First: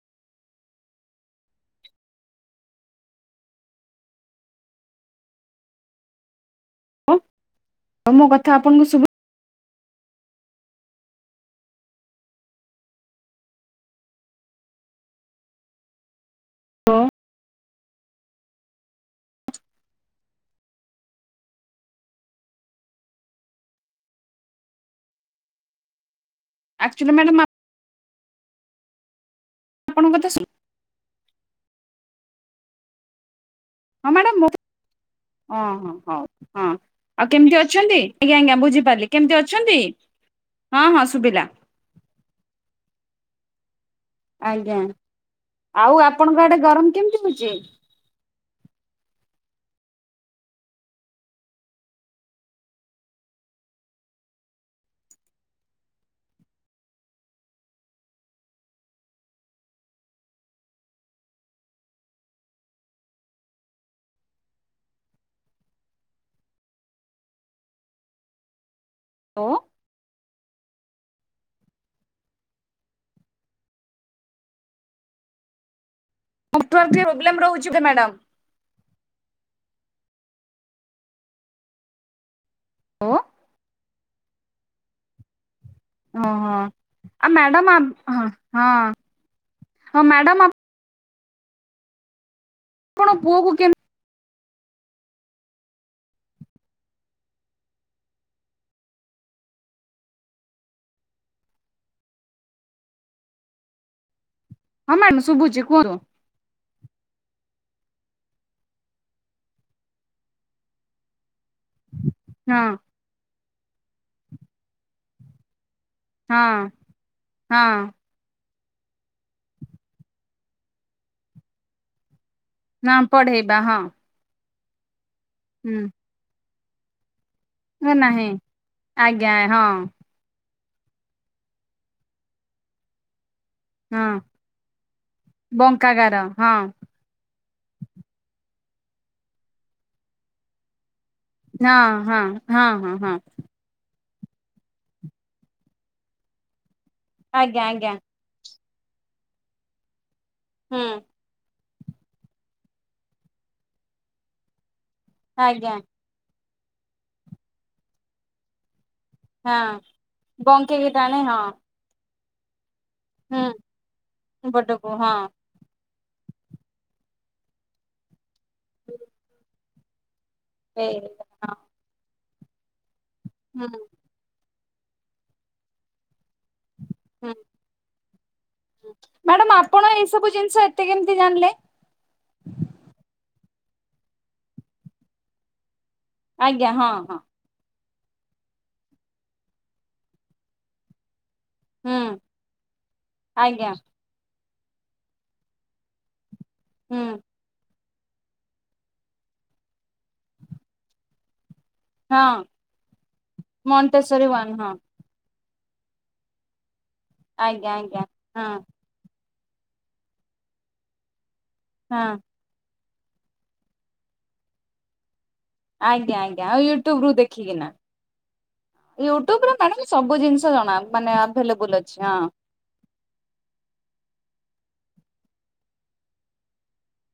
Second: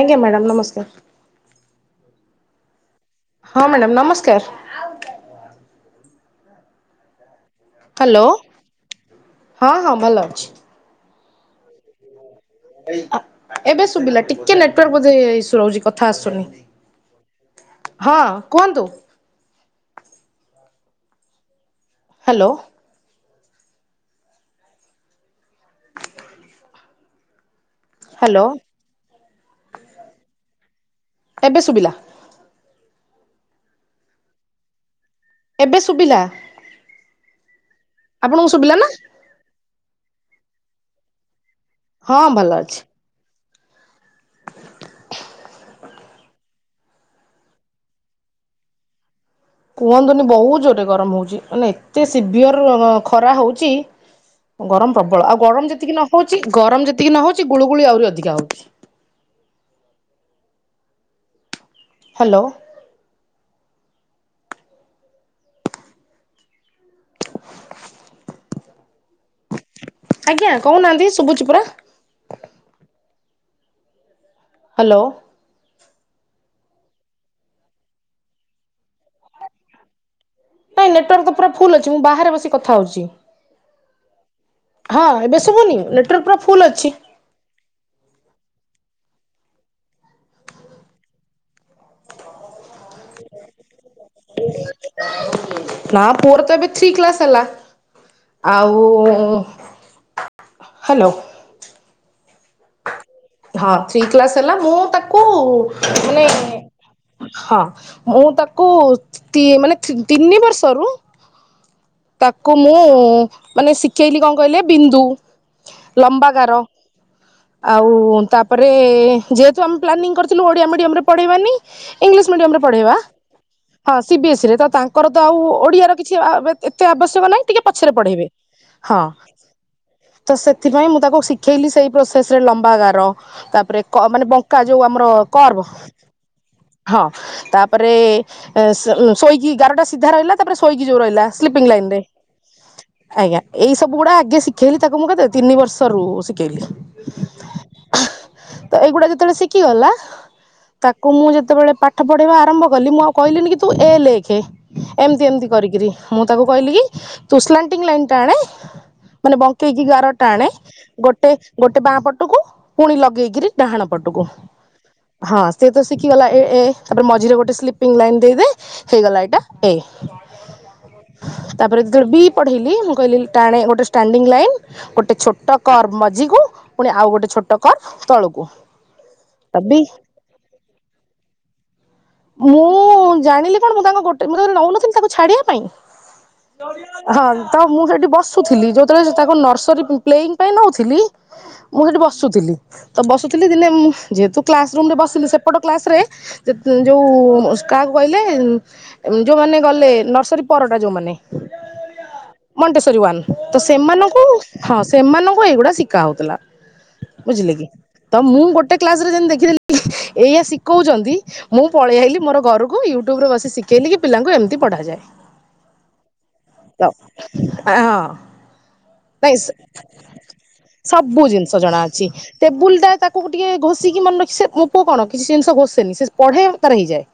ଆଜ୍ଞା ମ୍ୟାଡ଼ାମ୍ ନମସ୍କାର। ହଁ ମ୍ୟାଡ଼ାମ ନମସ୍କାର। ହଁ ହ୍ୟାଲୋ। ମୋ କଥା ଆପଣଙ୍କୁ ଶୁଭୁ ହଁ ହଁ ଭଲ ଅଛି। ଏବେ ଶୁଭିଲା ଟିକେ ନେଟୱାର୍କ ବୋଧେ ଇଶୁ ରହୁଛି କଥା ଆସୁନି ହଁ କୁହନ୍ତୁ? ହ୍ୟାଲୋ ଆକ୍ଚୁଆଲି ମ୍ୟାଡ଼ାମ ଆ ହ୍ୟାଲୋ ଆପଣଙ୍କ କଥା ଶୁ ଏବେ ଶୁଭିଲା। ହଁ ମ୍ୟାଡ଼ାମ ମୋ କଥା ଓ ଏବେ ହଁ ଶୁଭିଲା ହଉ ହଁ ଆଉ କେମିତି ଅଛନ୍ତି ଆଜ୍ଞା ଆପଣଙ୍କୁ ଆଜ୍ଞା ଶୁଭିଲା ନା ବୁଝିପାରିଲି କେମତି ଅଛନ୍ତି। ହଁ ହଁ ଶୁଭିଲା। ହଁ ଭଲ ଅଛି। ଆଜ୍ଞା ଆଉ ଆପଣଙ୍କ ଆଡେ ଗରମ କେମତି ହଉଛି? କୁହନ୍ତୁନି ବହୁତ ଜୋରରେ ଗରମ ହଉଛି ମାନେ ଏତେ ସିଭିଅର ଖରା ହଉଛି ଗରମ ପ୍ରବଳ ଆଉ ଗରମ ଯେତିକି ନହଉଛି ଗରମ ଯେତିକି ନହଉଛି ଗୁଳୁଗୁଳି ଆହୁରି ଅଧିକା ହଉଛି। ହାଲୋ ଓ ଆଜ୍ଞା କହୁନାହାନ୍ତି ଶୁଭୁଚି ପରା। ହାଲୋ [unintelligible] ଓବଲେମ୍ ରହୁଚି ତ ମାଡ଼ାମ୍। ନାଇଁ ନେଟୱାର୍କ ତ ପୁରା ଫୁଲ୍ ଅଛି ମୁଁ ବାହାରେ ବସି କଥା ହୋଉଚି। ଓ ହଁ ଏବେ ଶୁଭୁନି? ନେଟୱାର୍କ ପୁରା ଓହୋ ଫୁଲ ଅଛି ଆ ମ୍ୟାଡ଼ାମ ଆ ହଁ। ହଁ ହଁ ମ୍ୟାଡମ ଆ କଣ ପୁଅକୁୁ କିଏ? ନାଁ ପୁଅର ତ ଏବେ ଥ୍ରୀ କ୍ଲାସ୍ ହେଲା ଆଉ ହାଲୋ ହଁ ଥ୍ରୀ କ୍ଲାସ୍ ହେଲା ମୁଁ ହଁ ମ୍ୟାଡାମ ତାକୁ ଶୁଭୁଛି କୁହନ୍ତୁ ମାନେ ହଁ ମୁଁ ତାକୁ ତି ମାନେ ଥ ତିନି ବର୍ଷରୁ ତାକୁ ହଁ ମୁଁ ମାନେ ଶି କେଇଲି କଁ କହିଲେ ବିନ୍ଦୁ ଲମ୍ବା ଗାର ହଁ ହଁ ଆଉ ତ ତାପରେ ଯେହେତୁ ଆମେ ପ୍ଲାନିଂ କରିଥିଲୁ ଓଡ଼ିଆ ମିଡିୟମରେ ପଢେଇବାନି ଇଂଲିଶ୍ ମିଡ଼ିଅମରେ ନା ପଢ଼େଇବା ପଢେଇବା ହଁ ସି ବି ଏସ୍ ଇ ରେ ତା କର ତ ଆଉ ଓଡ଼ିଆର କିଛି ଆ ବେ ଏତେ ଆବଶ୍ୟକ ନାଇଁ। ଟିକେ ପଛରେ ହୁଁ ପଢେଇବେ ନାହିଁ ହଁ ଆଜ୍ଞା ହଁ ତ ସେ ଥିପାଇ ମୁଁ ତାକୁ ଶିଖେଇଲି ସେଇ ପ୍ରୋ ସେସରେ ଲମ୍ବା ଗାର। ତାପରେ କ ହଁ ମାନେ ବଙ୍କା ଯୋଉ ଆମର କର୍ବ ବଙ୍କାଗାର ହଁ ହଁ ତାପରେ ଏ ଶ ଶୋଇକି ଗାରଟା ସିଧା ରହିଲା ତାପରେ ଶୋଇକି ଯୋଉ ରହିଲା ସ୍ଲିପିଙ୍ଗ୍ ହଁ ଲାଇନରେ ହଁ ହଁ ହଁ ହଁ ଆଜ୍ଞା ଏଇ ସବୁ ଗୁଡ଼ା ଗେ ଶିଖେଇଲି ତାକୁ ମୁଁ କେତେ ତିନି ବର୍ଷରୁ ଶିକେଇଲି‌। ଆଜ୍ଞା ଆଜ୍ଞା। ତ ଏଇ ଗୁଡାଉ ଯେତୋଳେ ଶିକିଗଲା ହୁଁ ତାକୁ ମୁଁ ଯେତୋବେଳେ ପାଠ ପଢେଇବା ଆରମ୍ଭ କଲି ମୁଁ ଆଉ କହିଲିିନି କି ତୁ ଏ ଲେଖେ ଏମତି ଏମତି ଆଜ୍ଞା କରିକିରି ମୁଁ ତାକୁ କହିଲି କି ତୁ ସ୍ଲାଣ୍ଟିଙ୍ଗ ଲାଇନ୍ ଟାଣେ ମାନେ ହଁ ବଙ୍କେଇକି ଗାର ଟାଣେ ବଙ୍କେଇକି ଟାଣେ ଗୋଟେ ହଁ ପଟୁକୁ ପୁଣି ଲଗେଇକିରି ହୁଁ ଡାହାଣ ପଟୁକୁ ହଁ ସେିଏ ତ ଶିଖିଗଲା ଏ ମ ଯିରେ ଗୋଟେ ସ୍ଲିପିଙ୍ଗ ଲାଇନ୍ ଦେଇଦେ ହେଇଗଲା ଏଇଟା ଏଇ ସେଇ [inaudible] ପଢେଇିଲି ହୁଁ କହିଲି ଗୋଟେଟାଣେ ଷ୍ଟାଣ୍ଡିଙ୍ଗ ଲାଇନ୍ ଗୋଟେ ଛୋଟ କର ମଝି କୁ ପୁଣି ଆଉ ଗୋଟେ ହୁଁ ଛୋଟ କର ତଳକୁ ମ୍ୟାଡାମ ରବି ଆପଣ ଏଇ ସବୁ ଜିନିଷ ଏତେ କେମିତି ଜାଣିଲେ? ମୁଁ ଜାଣିଲି କଣ ମୁଁ ତାଙ୍କ ଗୋଟେ ମୁଁ ତେ ନଉନଥିଲି ତାଙ୍କୁ ଛାଡ଼ିବା ପାଇଁ [inaudible] ହଁ ତ ମୁଁ ସେଠି ବସୁଥିଲି ଯେତେବେଳେ ସେ ତାଙ୍କ ନର୍ସରୀ ପ୍ଲେଇଙ୍ଗି ପାଇଁ ନଉଥିଲି ମୁଁ ସେଠି ହୁଁ ବସୁଥିଲି ତ ବସୁଥିଲି ଦିନେ ଆଜ୍ଞା ମୁଁ ଯେହେତୁ କ୍ଲାସ ରୁମ ରେ ବସିଲୁ ସେପଟ କ୍ଲାସ ରେ [inaudible] ହୁଁ ଯୋଉଁ କାହାକୁ କହିଲେ ହୁଁ ଯୋଉଁମାନେ ଗଲେ ନର୍ସରୀ ପରଟା ଯୋଉଁମାନେ। ହଁ ମଣ୍ଟେଶରୀ ୱାନ ତ ସେମାନଙ୍କୁ ମଣ୍ଟେଶ୍ଵରୀ ୱାନ୍ ହଁ ସେମାନଙ୍କୁ ଏଗୁଡା [inaudible] ବୁଝିଲେ କି ଆଜ୍ଞା ଆଜ୍ଞା ତ ମୁଁ ହଁ ଗୋଟେ କ୍ଲାସ ରେ ଯେମ ଦେଖି [inaudible] ଏଇଆ ଶିଖଉଛନ୍ତି। ମୁଁ ପଳେଇ ହଁ ଆଇଲି ମୋର ଘରକୁ ୟୁ ୟୁଟୁବ ରୁ ବସି ଶିଖେଇଲି କି ପିଲାଙ୍କୁ ଏମିତି ପଢ଼ାଯାଏ। ଆଜ୍ଞା ଆଜ୍ଞା ଆଉ ୟୁଟୁବ ରୁ ଦେଖିକିନା ହଁ ନାଇଁ ୟୁଟୁବ ମ୍ୟାଡ ସବୁ ଜିନିଷ ଜଣା। ମାନେ ସବୁ ଜିନିଷ ଆଭେଲେବୁଲ ଜଣା ଅଛି ହଁ ଟେବୁଲ ଟା ତାକୁ ଟିକେ ଘଷି ସେ ମୋ ପୁଅ କଣ କିଛି ଜିନିଷ ଘୋଷେନି ସେ ପଢେ ତାରେ ହେଇଯାଏ।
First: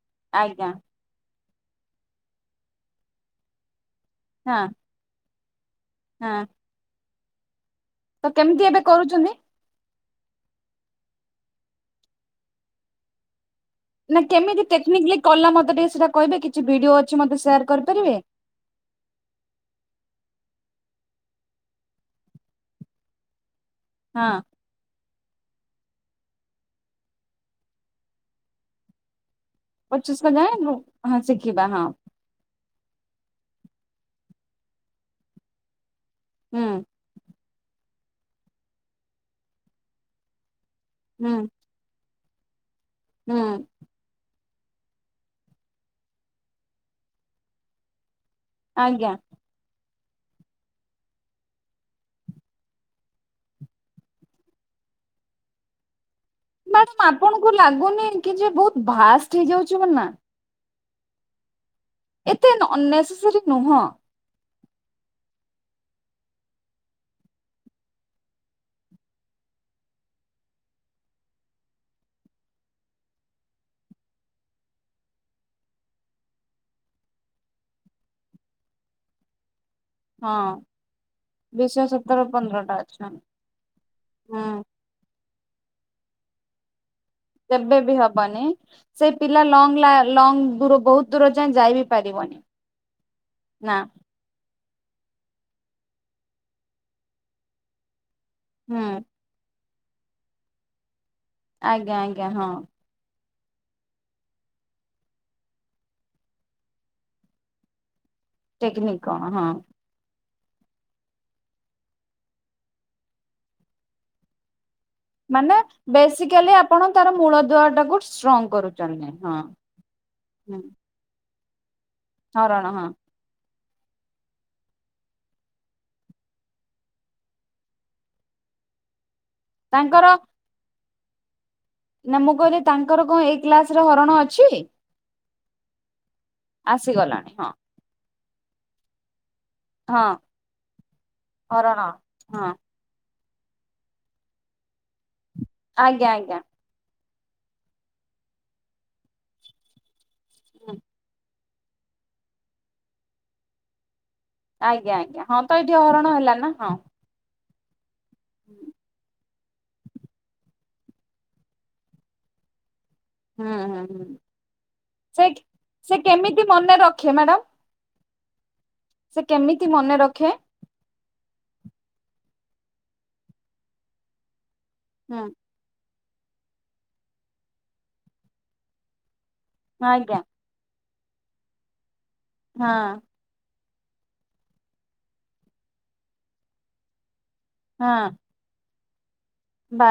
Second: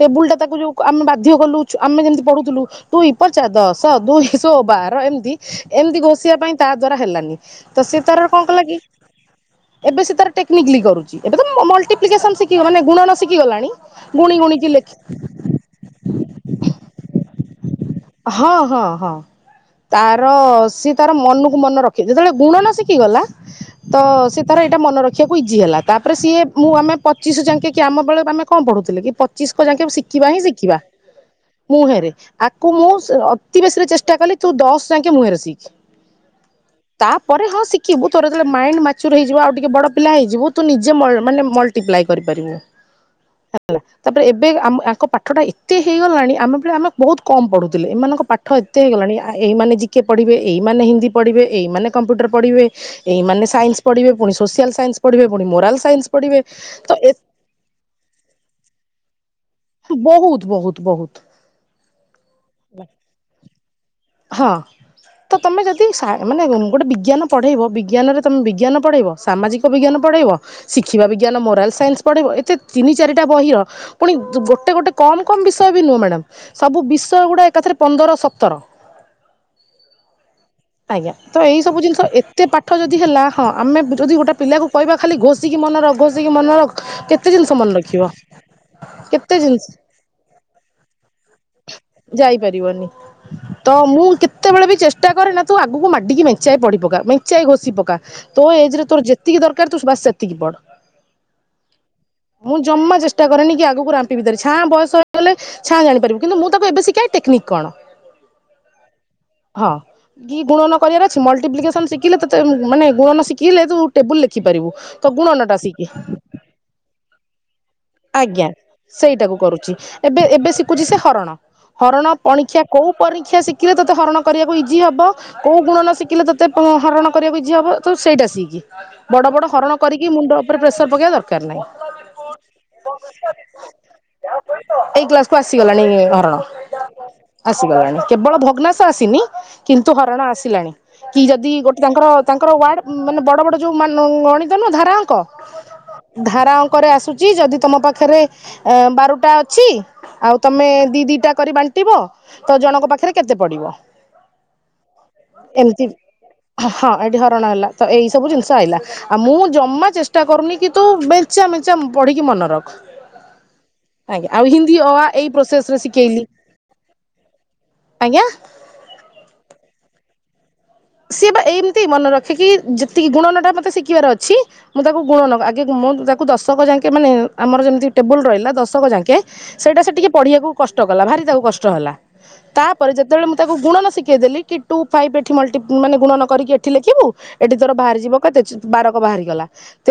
ଟେବୁଲୁ ଟା ତାକୁ ଆଜ୍ଞା ଯୋଉଁ ଆମେ ବାଧ୍ୟ କଲୁ। ଆମେ ଯେମିତି ପଢୁଥିଲୁ ଦୁଇପଞ୍ଚା ଦଶ ସ ଦୁଇସହ ହଁ ବାହାର ଏମିତି [inaudible] ଏମିତି ଘଷିବା ହଁ ପାଇଁ ତା ଦ୍ଵାରା ହେଲାନି। [inaudible] ତ ସିଏ ତାର କଣ କେମିତି କଲା କି ଏବେ କରୁଛନ୍ତି? ଏବେ ସେ ତାର ଟେକ୍ନିକଲି କରୁଛି ଏବେ ତ ମଲଟିପ୍ଲିକେସନ୍ ଶିଖି ମାନେ ଗୁଣନ ଶିଖିଗଲାଣି ନା ଗୁଣି କେମିତି ଗୁଣିକି ଲେଖି ଟେକ୍ନିକାଲି କଲା ମୋତେ ଟିକେ ସେଟା କହିବେ କିଛି ଭିଡିଓ ଅଛି ମତେ ସେୟାର କରିପାରିବେ? ହଁ ହଁ ହଁ ତା ସିଏ ତାର ମନକୁ ମନେ ରଖି ଯେତେବେଳେ ଗୁଣନ ଶିଖିଗଲା ତ ହଁ ସେ ତାର ଏଇଟା ମନେ ରଖିବାକୁ ଇଜି ହେଲା। ତାପରେ ସିଏ ମୁଁ ଆମେ ପଚିଶଙ୍କ ଯାକେ କି ଆମ ବେଳେ ଆମେ କଣ ପଢ଼ୁଥିଲେ କି ପ ଚିସ୍କ ଯାଇକ ଶିଖିବା ପଚିଶିଶହ ହିଁ ଯାଏଁ ଶିଖିବା ହଁ ଶିଖିବା ହଁ ମୁହେଁରେ ମୁଁ ଅତି ବେଶୀ ରେ ଚେଷ୍ଟା କଲି ତୁ ଦଶ ଯାକେ ମୁହଁରେ ଶିଖ। ହୁଁ ତାପରେ ହଁ ଶିଖି କିବୁ ତୋର ଯେତେବେଳେ ମାଇଣ୍ଡ ମାଚ୍ୟୁର ହେଇଯିବ ଆଉ ଟିକେ ବଡ ପିଲା ହେଇଯିବୁ ତୁ ନିଜେ ମ ହୁଁ ମାନେ ମଲଟିପ୍ଲାଇ କରିପାରିବୁ । ହୁଁ ହେଲା ତାପରେ ଏବେ ଏବେ ଆମ ଆଙ୍କ ପାଠଟା ଏତେ ହେଇଗଲାଣି ଆମେ ବେଳେ ଆମେ ବହୁତ କମ୍ ପଢୁଥିଲେ ଏମାନଙ୍କ ପାଠ ଠ ଏତେ ଆଜ୍ଞା। ହେଇଗଲାଣି ଆ ଏଇ ମାନେ ଜିକେ ପଢ଼ିବେ ଏଇମାନେ ହିନ୍ଦୀ ପଢ଼ିବେ ଏଇମାନେ କମ୍ପ୍ୟୁଟର ପଢ଼ିବେ ଏଇମାନେ ସାଇନ୍ସ ପଢ଼ିବେ ପୁଣି ସୋସିଆଲ୍ ସାଇନ୍ସ ପଢ଼ିବେ ପୁଣି ମୋରାଲ ସାଇନ୍ସ ପଢ଼ିବେ ତ ମ୍ୟାଡ଼ମ୍ ଏ ଆପଣଙ୍କୁ ଲାଗୁନି କି ଯେ ବହୁତ ଭା ଷ୍ଟ ହେଇଯାଉଛି ବୋଲି ନା। ବହୁତ ବହୁତ ବହୁତ ଏତେ ନ ନେସେସାରୀ ନୁହଁ। ହଁ ତ ତମେ ଯଦି ମାନେ ଗୋଟେ ବିଜ୍ଞାନ ପଢେଇବ ବିଜ୍ଞାନରେ ତମେ ବିଜ୍ଞାନ ପଢେଇବ ସାମାଜିକ ବିଜ୍ଞାନ ପଢେଇବ ଶିଖିବା ବିଜ୍ଞାନ ମୋରାଲ ସାଇନ୍ସ ପଢେଇବ ଏତେ ତିନି ଚାରିଟା ବହିର ପୁଣି ଗୋଟେ ଗୋଟେ କମ କମ ବିଷୟ ବି ନୁହଁ ମ୍ୟାଡାମ ସବୁ ବିଷୟ ଗୁଡା ଏକାଥରେ ପନ୍ଦର ସତର ହଁ ଆଜ୍ଞା ତ ଏଇ ସବୁ ବିଶ ଜିନିଷ ସତର ଏତେ ପନ୍ଦରଟା ପାଠ ଯଦି ଆଚ୍ଛା। ହେଲା ହଁ ଆମେ ଯଦି ଗୋଟେ ହୁଁ ପିଲାକୁ କହିବା ଖାଲି ଘୋଷିକି ମନ ରଖ ଘୋଷିକି ମନ ରଖ। କେତେ ଜିନିଷ ମନେ କେବେ ବି ରଖିବ ହବନି ସେ କେତେ ପିଲା ଲା ଜିନିଷ ଲଙ୍ଗ ଲା ଲଙ୍ଗ ଦୂର ବହୁତ ଦୂର ଯାଏ ଯାଇ ବିି ପାରିବନି ନା ଯେତେବେଳେ ବି ଚେଷ୍ଟା କରେ ନା ତୁ ଆଗକୁ ମାଡିକି ମେଞ୍ଚାଇ ପଢି ପକା ମେଞ୍ଚାଇ ଘୋଷି ପକା ତୋ ହୁଁ ଏଜରେ ତୋର ଯେତିକି ଦର ଦରକାର ବାସ୍ ତୁ ଏତିକି ପଢ଼ । ଆଜ୍ଞା ଆଜ୍ଞା ହଁ। ଷ୍ଟା କରେନି କି ଆଗକୁ ଭିତରେ ଛାଁ ବୟସ ହେଲେ ଛାଁ ଜାଣିପାରିବୁ କିନ୍ତୁ ମୁଁ ତାକୁ ଏବେ ଶିଖାଏ ଟେକ୍ନିକ କଣ ଟେକ୍ନିକ କଣ ହଁ କି ଗୁଣନ କରିବାର ଅଛି ମଲଟିପ୍ଲିକସନ ଶିଖିଲେ ତତେ ମାନେ ଗୁଣନ ଶିଖିଲେ ତୁ ଟେବୁଲ ଲେଖିପାରିବୁ। ତ ଗୁଣନଟା ମାନେ ଶିଖେ ବେସିକାଲି ଆପଣ ତାର ମୂଳ ଦୁଆ ଟାକୁ ଆଜ୍ଞା ଷ୍ଟ୍ରଙ୍ଗ କରନ୍ତୁ। ସେଇଟାକୁ କରୁଛି ଏବେ ଏବେ ଶିଖୁଛି ସେ ହରଣ। ହରଣ ପଣିକିଆ ହରଣ ହଁ କୋଉ ପରୀକ୍ଷା ଶିକ୍ଷ ଶିଖିଲେ ତୋତେ ହରଣ କରିବାକୁ ଇଜି ହବ କୋଉ ଗୁଣନ ଶିଖିଲେ ତୋତେ ହରଣ କରିବାକୁ ଇଜି ହବ ତ ସେଇଟା ଶିଖି। ବଡ ବଡ ହରଣ ତାଙ୍କର କରିକି ମୁଣ୍ଡ ଉପରେ ପ୍ରେସର ପଗ ତ [inaudible] ନା ମୁଁ କହିଲି ତାଙ୍କର କଣ ଏଇ କ୍ଲାସ ରେ ହରଣ ଅଛି? ଏଇ କ୍ଲାସ କୁ ଆସିଗଲାଣି ହରଣ। ଆସିଗଲାଣି ହଁ ଆସିଗଲାଣି କେବଳ ଭଗ୍ନାସ ଆସିନି କିନ୍ତୁ ହଁ ହରଣ ଆସିଲାଣି କି ଯଦି ହରଣ ଗୋଟେ ତାଙ୍କର ହଁ ତାଙ୍କର ୱାର୍ଡ ମାନେ ବଡ଼ ବଡ଼ ଯେଉଁ ମାନ ଗଣିତ ନୁହଁ ଧାରାଙ୍କ ଆଜ୍ଞା ଆଜ୍ଞା। ଧାରାଅଙ୍କରେ ଆସୁଛି ଯି ଯଦି ତମ ପାଖରେ ଏ ବାରଟା ଅଛି ଆଉ ତମେ ହୁଁ ଦି ଦିଟା କରି ବାଣ୍ଟିବ ତ ଜଣଙ୍କ ପାଖରେ କେତେ ପଡିବ। ଆଜ୍ଞା ଆଜ୍ଞା ହଁ ତ ଏଇଠି ଏମିତି ହରଣ ହେଲା ନା ହଁ। ଏଠି ହରଣ ହେଲା ତ ଏଇ ସବୁ ଜିନିଷ ଆଇିଲା। ଆଉ ମୁଁ ଜମା ଚେଷ୍ଟା କରୁନି କିନ୍ତୁ ବେଞ୍ଚା ମେଞ୍ଚା ପଢିକି ମନେ ରଖ। ହୁଁ ହୁଁ ହଁ ଆଜ୍ଞା ଆଉ ହିନ୍ଦୀ ଅ ଆ ସେ ଏଇ ପ୍ରୋସେସ ରେ ସେ ଶିଖେଇଲି କେମିତି ମନେ ରଖେ ମ୍ୟାଡ଼ାମ। ଆଜ୍ଞା। ସେ କେମିତି ମନେ ରଖେ। ସିଏ ବା ଏମତି ମନେ ରଖିକି ଯେତିକି ଗୁଣନ ଟା ମତେ ଶିଖିବାର ଅଛି ମୁଁ ତାକୁ ହୁଁ ଗୁଣନ ଆଗେ ମୁଁ ତା କ୍ ଦଶକ ଯାଙ୍କେ ମାନେ ଆମର ଯେମିତି ଟେବଲ ରହିଲା ଦଶକ ଯାଙ୍କେ ସେଇଟା ସେ ଟିକେ ଆଜ୍ଞା ପଢିବାକୁ କଷ୍ଟ କଷ୍ଟ କଲା ଭାରି ତାକୁ କଷ୍ଟ ହେଲା। ହଁ ତାପରେ ଯେତେବେଳେ ମୁଁ ତା ଗୁଣନ ଶିଖେଇଦେଲି କି ଟୁ ଫାଈଭ୍ ଏଠି ମଲ ମାନେ ଗୁଣନ କରିକି ଏଠି ଲେଖିବୁ ଏଠି ତୋର ହଁ ବାହାରିଯିବ କେତେ ବାରକ ବାହାରେ ଗ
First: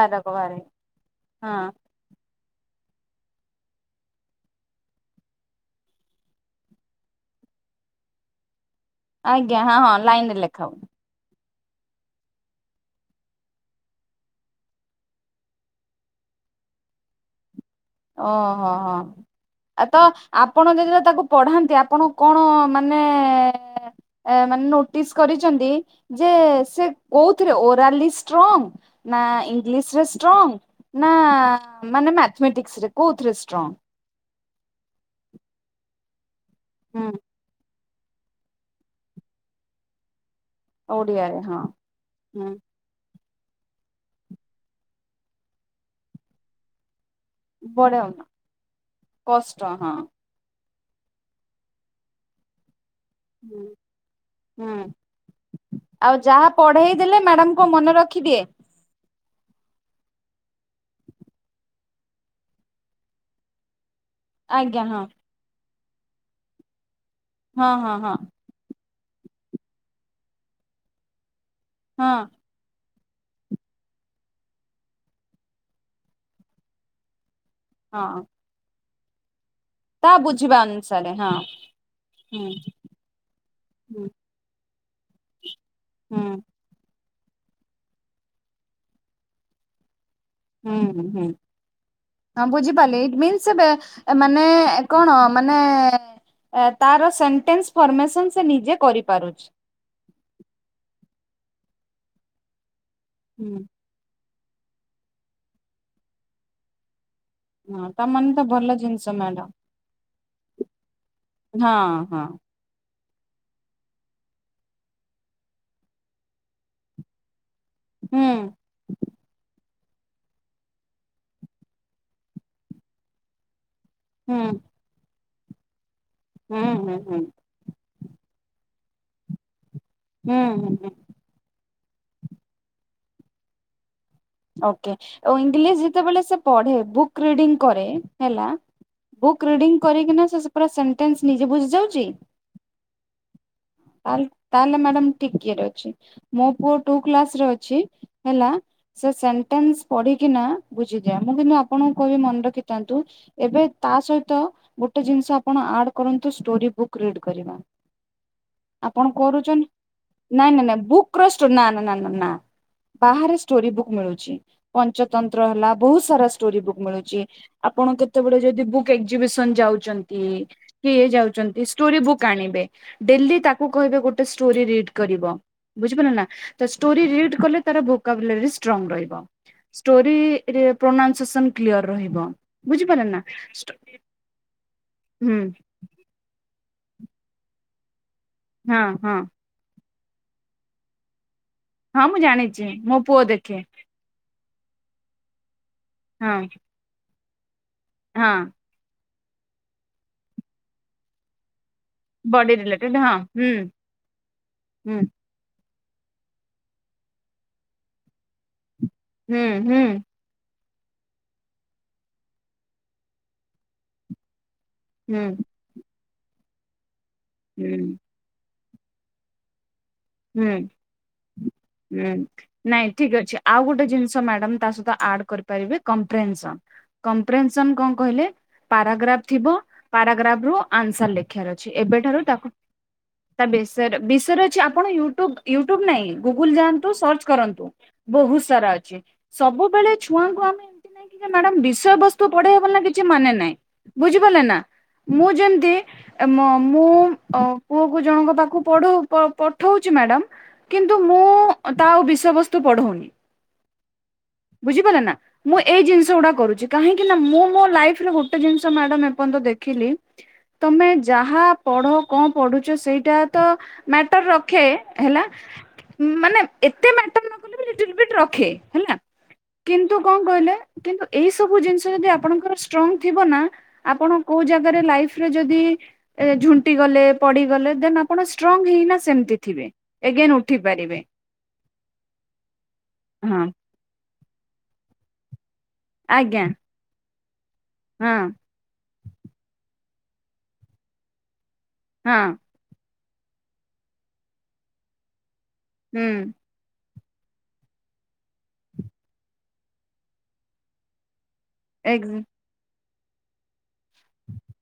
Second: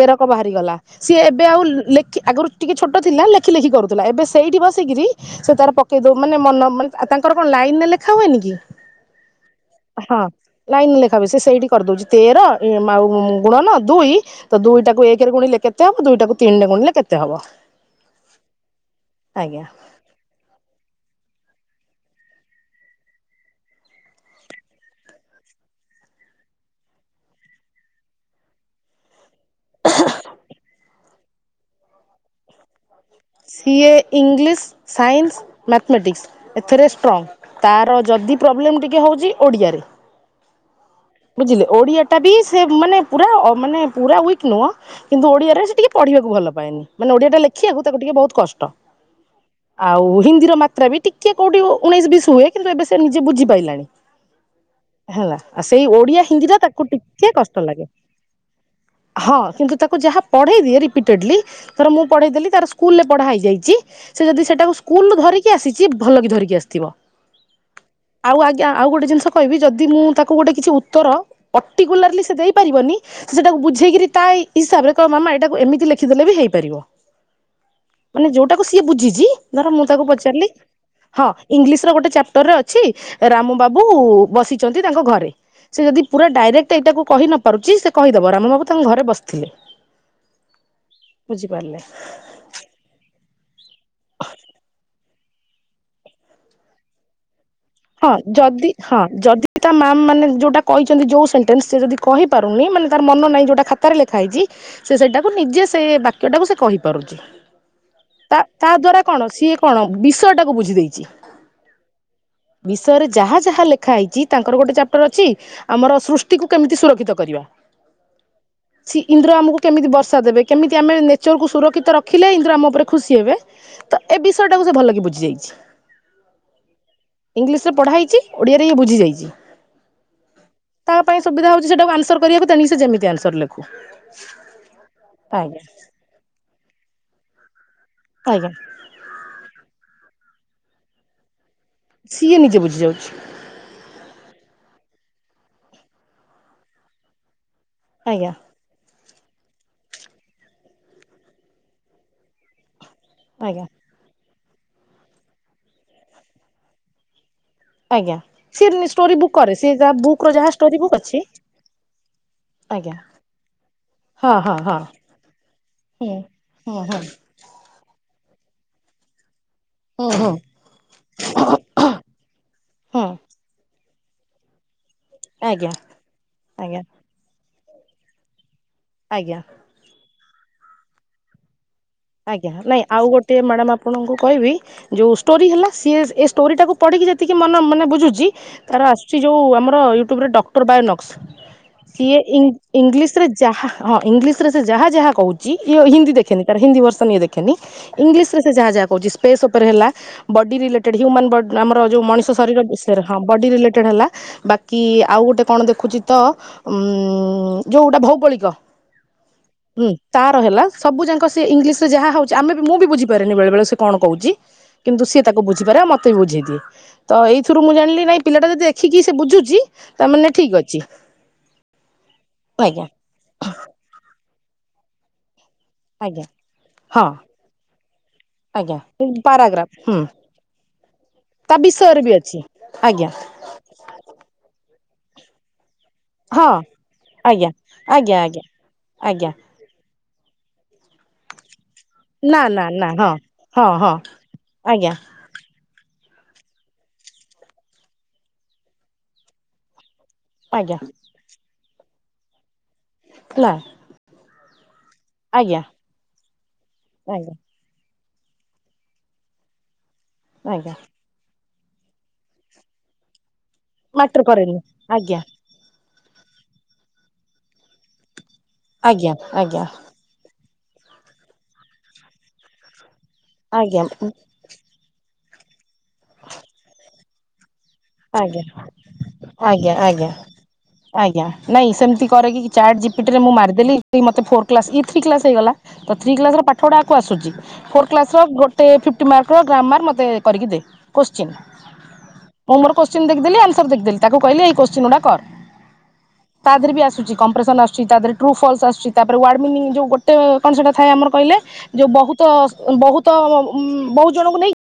ତେରକ ବାର ବାହାରିଗଲା ସିଏ ଏବେ ଆଉ ହଁ ଲେଖି ଆଗରୁ ଟିକେ ଛୋଟ ଥିଲା ଲେଖି ଲେଖି କରୁଥିଲା ।ଏବେ ସେଇଠି ବସିକିରି ସେ ତାର ପକେଇ ଦଉ ମାନେ ମନ ମାନେ ତାଙ୍କର କଣ ଲାଇନ ଲେଖା ହୁଏନି କି ଆଜ୍ଞା ହଁ ହଁ ଲାଇନ ରେ ଲେଖା। ହୁଏ ଲାଇନ ଲେଖା ବ ସେ ସେଇଠି କରିଦଉଛି ତେର ଆଉ ଗୁଣ ନ ଦୁଇ ତ ଦୁଇଟାକୁ ଏକରେ ଗୁଣିଲେ କେତେ ହବ ଦୁଇଟାକୁ ତିନିରେ ଗୁଣିଲେ କେତେ ହବ? ଓହୋ ହୋ ଆଜ୍ଞା। ଆ ତ ଆପଣ ଯଦିତ ତାକୁ ପଢାନ୍ତି ଆପଣ କଣ ମାନେ ମାନେ ନୋଟିସ୍ କରିଛନ୍ତି ଯେ ସେ କୋଉଥିରେ ଓରାଲି୍ର ଷ୍ଟ୍ରଙ୍ଗ ନା ଇଂଲିଶରେ ଷ୍ଟ୍ରଙ୍ଗ ନା ମାଥମେଟିକ୍ ସେ ସିଏ ଇଂଲିଶ ସାଇନ୍ସ ମାଥମେଟିକ୍ସ୍। ଏଥିରେ ହୁଁ ଷ୍ଟ୍ରଙ୍ଗ ତାର ଯଦି ପ୍ରୋବ୍ଲେମ୍ ଟିକେ ହଉଛି ଓଡ଼ିଆରେ। ଓଡିଆରେ ହଁ ବୁଝିଲେ ଓଡିଆ ଟା ବି ସେ ମାନେ ପୁରା ମାନେ ପୁରା ୱିକ୍ ନୁହଁ କିନ୍ତୁ ଓଡ଼ିଆରେ ସେ ଟିକିଏ ପଢ଼ିବାକୁ ଭଲ ପାଏନି। ମାନେ ଓଡିଆ ଟା ଲେଖିବାକୁ ତାକୁ ବଢିଆ ଟିକେ ବହୁତ କଷ୍ଟ କଷ୍ଟ ହଁ ଆଉ ହିନ୍ଦୀର ବି ଟିକେ କୋଉଠି ଉଣେଇଶ ବିସ୍ ହୁଏ କିନ୍ତୁ ଏବେ ସେ ନିଜେ ବୁଝିପାରିଲାଣି ହୁଁ ହେଲା ଆସ ଆଉ ଯାହା ପଢେଇ ଦେଲେ ମ୍ୟାଡାମ କ ମନେ ରଖିଦିଏ। ହଁ କିନ୍ତୁ ତାକୁ ଯାହା ପଢେଇ ଦିଏ ରିପିଟେଡଲି ତର ମୁଁ ପଢେଇ ଦେଲି ତାର ସ୍କୁଲରେ ପଢା ହେଇଯାଇଛି ସେ ଯଦି ସେଟାକୁ ଆଜ୍ଞା ହଁ ସ୍କୁଲରୁ ଧରିକି ଆସିଛି। କିଏ ଭଲ କିି ଧରିକି ଆସିଥିବ। ହଁ ହଁ ହଁ। ଆଉ ଆଜ୍ଞା ଆଉ ଗୋଟେ ଜିନିଷ କହିବି ଯଦି ମୁଁ ତାକୁ ଗୋଟେ କିଛି ଉତ୍ତର ହଁ ପର୍ଟିକୁଲାରଲି ସେ ଦେଇପାରିବନି। ସେ ସେଟାକୁ ବୁଝେଇକିରି ତାଇ ହିସାବରେ କଣ ମାମା ଏଇଟାକୁ ଏମିତି ଲେଖିଦେଲେ ବି ହେଇପାରିବ। ହଁ ମାନେ ଯୋଉଟାକୁ କି ବୁଝିଛି। ଧର ମୁଁ ତାକୁ ତା ପଚାରିଲି ବୁଝିବା ଅନୁସାରେ ହଁ ଇଂଲିଶ ର ଗୋଟେ ଚାପ୍ଟର ହୁଁ ରେ ଅଛି ରାମ ବାବୁ ହୁଁ ବସି ଛନ୍ତି ତାଙ୍କ ଘରେ। [inaudible] ସେ ଯଦି ହୁଁ ପୁରା ଡାଇରେକ୍ଟ ଏଇଟାକୁ କହି ନ ପାରୁଛି ସେ କହିଦବ ରାମ ବାବୁ ତାଙ୍କ ଘରେ ବସିଥିଲେ। ହୁଁ ବୁଝିପାରିଲେ। ହୁଁ ବୁଝିପାରିଲେ ଇଟ ମିନ୍ସ ସେବେ ମାନେ କଣ? ମାନେ ତାର ସେଣ୍ଟେନସ୍। ହଁ ଯଦି ହଁ ଯଦି ତା ମ୍ୟାମ ମାନେ ଯୋଉଟା କହିଛନ୍ତି ଯୋଉ ସେଣ୍ଟ ଦେନ୍ ସିଏ ଯଦି କହିପାରୁନି ମାନେ ତାର ମନ ନାହିଁ ହୁଁ ଯଉଟା ଖାତାରେ ଲେଖା ହେଇଚି । ସେ ସେଇଟାକୁ ନିଜେ ସେ ବାକ୍ୟଟାକୁ ସେ କହିପାରୁଚି। ହଁ ତମାନେ ତା ତ ତା ଭଲ ଦ୍ଵାରା ଜିନିଷ କଣ ମ୍ୟାଡାମ ସିଏ କଣ ବିଷୟ ଟାକୁ ବୁଝି ଦେଇଚି। ହଁ ହଁ ବିଷୟରେ ଯାହା ଯାହା ଲେଖା ହେଇଚି ତାଙ୍କର ଗୋଟେ ଚାପ୍ଟର ଅଛି ଆମର ସୃଷ୍ଟିକୁ କେମିତି ସୁରକ୍ଷିତ କରିବା। ହୁଁ। ସେ ଇନ୍ଦ୍ର ଆମକୁ କେମିତି ବର୍ଷା ଦେବେ କେମିତି ଆମେ ନେଚରକୁ ସୁରକ୍ଷିତ ରଖିଲେ ଇନ୍ଦ୍ର ଆମ ଉପରେ ଖୁସି ହେବେ। ତ ଏ ହୁଁ ବିଷୟଟାକୁ ସେ ଭଲି ବୁଝିଯାଇଛି। ଛି। ହୁଁ ହୁଁ। ହୁଁ ଇଂଲିଶ ରେ ପଢ଼ାଇ। ଛି ଓଡିଆରେ ଇଏ ବୁଝି ଯାଇଚି। ହୁଁ ହୁଁ ହୁଁ। ସେଇଟାକୁ ଆନ୍ସର କରିବାକୁ [unintelligible] ସେ ଯେମିତି ଆନ୍ସର ଲେଖୁ। ଓକେ ଓ ଆଜ୍ଞା ଇଂଲିଶ ଯେତେବେଳେ ସେ ପଢେ। Book reading. କରେ ହେଲା ଆଜ୍ଞା ବୁକ୍ ରିଡିଙ୍ଗ କରିକିନା ସେ ପୁରା ସେଣ୍ଟେନ୍ସ ନିଜେ ବୁଝି ଯାଉଛି। ସିଏ ନିଜେ ବୁଝି ଯାଉଛି। ତାହେଲେ ତାହେଲେ ମ୍ୟାଡାମ ଠିକ୍ ଇଏ ରେ ଅଛି ମୋ ପୁଅ ଟୁ କ୍ଲାସ ରେ ଅ ଛି ଆଜ୍ଞା ହେଲା। ସେ ସେଣ୍ଟେନ୍ସ ପଢିକିନା ବୁଝିଯାଏ। ମୁଁ କିନ୍ତୁ ଆପଣଙ୍କୁ କହିବି ମନ ରଖି ଥାନ୍ତୁ ଏବେ ଆଜ୍ଞା ତା ସହି ତ ଗୋଟେ ଜିନିଷ ଆପଣ ଆଡ କରନ୍ତୁ ଷ୍ଟୋରି ବୁକ୍ ରିଡ୍। କରିବା ଆଜ୍ଞା ସିଏ ଆପଣ ଷ୍ଟୋରି ବୁକ୍ କରୁଚ କରେ ସିଏ ଯାହା ବୁକ୍ ର ଯାହା ନାଇ ଷ୍ଟୋରି ନାଇ ଅଛି ବୁକ୍ ର ଷ୍ଟୋରୀ ନା ନା ନା ନା ଆଜ୍ଞା ବାହାରେ ଷ୍ଟୋରୀ ବୁକ୍ ମିଳୁଛି ହଁ ହଁ ହଁ ପଞ୍ଚତନ୍ତ୍ର ହେଲା ବହୁତ୍ ହୁଁ ସାରା ଷ୍ଟୋରୀ ବୁକ୍ ହୁଁ ହୁଁ ହୁଁ ମିଳୁଛି ଆପଣ ଯେତେବେଳେ ଯଦି ବୁକ୍ ଏକ୍ଜିବିସନ୍ ସନ୍ ହୁଁ ଯାଉଛନ୍ତି କି ଏ ଯାଉଛନ୍ତି ଷ୍ଟୋରୀ ବୁକ୍ ଆଣିବେ ହୁଁ ଡେଲି ତାକୁ କହେ ଗୋଟେ ଷ୍ଟୋରି ରିଡ କରିବ ଆଜ୍ଞା ବୁଝିପାରିଲ ନା ତ ଆଜ୍ଞା ଷ୍ଟୋରୀ ରିଡ କଲେ ତାର [unintelligible] ଷ୍ଟ୍ରଙ୍ଗ ରହିବ ଆଜ୍ଞା ଷ୍ଟୋରି ପ୍ରୋନାଉନସସନ ଆଜ୍ଞା ନାଇଁ ଆଉ ଗୋଟେ ମ୍ୟାଡାମ ଆପଣଙ୍କୁ କହିବି ଯୋଉ ହୁଁ ଷ୍ଟୋରି ହେଲା ସିଏ ଏ ଷ୍ଟୋରିଟାକୁ ପଢ଼ିକି ଯେତିକି ମନ ମାନେ ବୁଝୁଛି ହଁ ତାର ହଁ ଆସୁଛି ଯୋଉ ଆମର ଏ ଇ୍ୟୁବରେ ଡକ୍ଟର ବାୟୋନକ୍ସ ହଁ ମୁଁ କିଏ ଜାଣିଛି ମୋ ପୁଅ ଇଂଲିଶ ରେ ଦେଖେ ଯାହା ହଁ ଇଂଲିଶ ସେ ଯାହା ଯାହା କହୁଛି ହିନ୍ଦ ହଁ ଦେଖେନି ତାର ହିନ୍ଦୀ ବର୍ଷ [inaudible] ଦେଖେନି ଇଂଲିଶରେ ହଁ। ସେ ଯାହା ଯାହା କହୁଛି। ଫେସ ଉପରେ ହେଲା ବଡି ରିଲେଟେଡ୍ ହ୍ୟୁମାନ ବ ଆମ ହଁ ଜଉ ମଣିଷ ବଡି ଶରୀର ରିଲେଟେଡ ବିଷୟରେ ହଁ ବଡି ହୁଁ ରିଲେଟେଡ ହେଲା ବାକି ହୁଁ ଆଉ ଗୁଟେ କଣ ଦେଖୁ ଉଚିତ ଉ ଯୋଉଟା ଭୌଗୋଳିକ ହୁଁ ତାର ହେଲା ସବୁ ଯାକ ସେ ଇଂଲିଶ ସେ ଯାହା ହଉଛି ଆମେ ବି ମୁଁ ବି ବୁଝିପାରିନି ବେଳେ ବଳେ ସେ କଣ କହୁଛି। କିନ୍ତୁ ସଏ ହୁଁ ତାକୁ ବୁଝିପାରେ ମତ ମତେ ବୁଝିଦିଏ ତ ଏଇଥିରୁ ମୁଁ ହୁଁ। ଜାିଲି ନାଇଁ ପିଲାଟା ଯଦି କି କି ସେ ବୁଝୁଛି ତାମାନେ ହୁଁ ଠିକ ଅଛି। ହୁଁ ଆଜ୍ଞା ନାଇଁ ଠିକ ଅଛି ଆଉ ଗୋଟେ ଜିନିଷ ମ୍ୟାଡାମ। ତା ସହିତ ଆଡ଼ କରିବୁ। କହିବେ ଆଜ୍ଞା କଂପ୍ରେନ୍ସନ ହଁ କମ୍ପରେନ୍ସନ କଣ କହିଲେ ଆଜ୍ଞା ପାରାଗ୍ରାପ ଥିବ ପାରାଗ୍ରାଫ ହୁଁ ପାରାଗ୍ରାପରୁ ଆନସାର ଲେଖିବାର ତା ଅଛି ବିଷୟରେ ବି ଏବେଠାରୁ ଅଛି। ତାକୁ ଆଜ୍ଞା ତା ବିଶ ବିଷୟରେ ଅଛି ଆକ - କଣ ୟୁଟୁବ ୟୁ ୟୁଟୁବ ନାଇଁ ଗୁଗୁୁଲ ହଁ ଯାଆନ୍ତୁ ସର୍ଚ୍ଚ ଆଜ୍ଞା କରନ୍ତୁ ଆଜ୍ଞା ବହୁ ଆଜ୍ଞା ସାରା ଅଛି ଆଜ୍ଞା ସବୁବେଲେ ଛୁଆଙ୍କୁ ଆମେକି ମ୍ୟାଡାମଡ଼ିସ ଷୟ ବସ୍ତୁ ପେଇବ ନା କିଛି ମାନେ ନାହିଁ ବୁଝିପାରିଲେ ନା ଆଜ୍ଞା ମୁଁ ଯେମତି ମୁଁ ପୁଅ କୁ ଜଣଙ୍କ ପାଖକୁ ପଢୁପ ପ ମାଡାମ ଆଜ୍ଞା କିନ୍ତୁ ମୁଁ ତାଉ ବିଷୟବସ୍ତୁ ତୁ ବଡ଼ ହନି ନା ବୁଝିପାରିଲ ନା ମୁଁ ଆଜ୍ଞା ଏଇ ଜିନିଷ ଗୁଡା କରୁଛି କାହିଁକି ନା ଆଜ୍ଞା ମୁଁ ମୋ ଲାଇଫ ଗୋଟେ ଜିନିଷ ମ୍ୟାଡ଼ମ୍ ଏପଯ୍ୟନ୍ତ ଦେଖିଲି ଆଜ୍ଞା। ତମେ ଯାହା ପଢ଼ କଣ ପଢ଼ୁଛ ସେଇଟା ତ ମ୍ୟାଟର ରଖ କରେନି [inaudible] ଆଜ୍ଞା ହେଲା। ମାନେ ଏତେ ମ୍ୟାଟର ନ କଲେ ବି ଲିଟିଲ୍ ବିଟ୍ ରଖେ ହେଲା। ଆଜ୍ଞା ଆଜ୍ଞା କିନ୍ତୁ କଣ କହିଲେ କିନ୍ତୁ ଏଇ ସବୁ ଜିନିଷ ଯଦି ଆପଣଙ୍କର ଷ୍ଟ୍ରଙ୍ଗ ଥିବ ନା ଆଜ୍ଞା ଆପଣ କୋଉ ଜାଗାରେ ଲାଇଫ ଯଦି ଏ ଝୁଣ୍ଟି ଗଲେ ପଡ଼ିଗଲେ ଆପଣ ଆଜ୍ଞା। ଷ୍ଟ୍ରଙ୍ଗ ହେଇନା ସେମିତି ଥିବେ ଆଜ୍ଞା ଆଜ୍ଞା ଏଗେନ ଉଠି ପାରିବେ ଆଜ୍ଞା। ନାଇଁ ସେମିତି କରରେ କିି ଚାାର୍ଟ ଜିପିଟ ରେ ମୁଁ ହଁ ମାରିଦେଲି ମୋତ ଫୋ କ୍ଲାସ୍ ଇଥ୍ରୀ କ୍ସ୍ ହେଇଗଲା ତ ଥ୍ରୀ କ୍ଲାସ ର ଆଜ୍ଞା ପାଠପଢାକୁ ଆସୁଛି। ଫୋର୍ କ୍ଲାସ ହଁ ର ଗୋଟେ ଫଟି ମାର୍କ ର ଗ୍ରାମାର କରିକି ଦେ କୋଶ୍ଚିନ୍ ହଁ। ମୁଁବର କୋଶ୍ଚିନ ଦେଖିଦଲି ଆନସର ଦେଖଦେଲି ତାକୁ କହିଲି ଏ କୋଶ୍ଚନ୍ ଗୁାଡା କର। ତା ଦେହରେ ବି ଆସୁଛି। କମ୍୍ରେସ ଆୁଛି ତାରେ୍ରୁ ଫଲସୁଛି ତାପରେ ାର୍ଡ଼ ମିନିଙ୍ଗ ଯେଉଁୋଟେ କଣ ସେପଟ ଥାଏମ କିଲେ ଯୋଉ ହୁଁ ବହୁତ ବହୁତ ତ ବହୁ ଜଣଙ୍କୁ ନେଇକ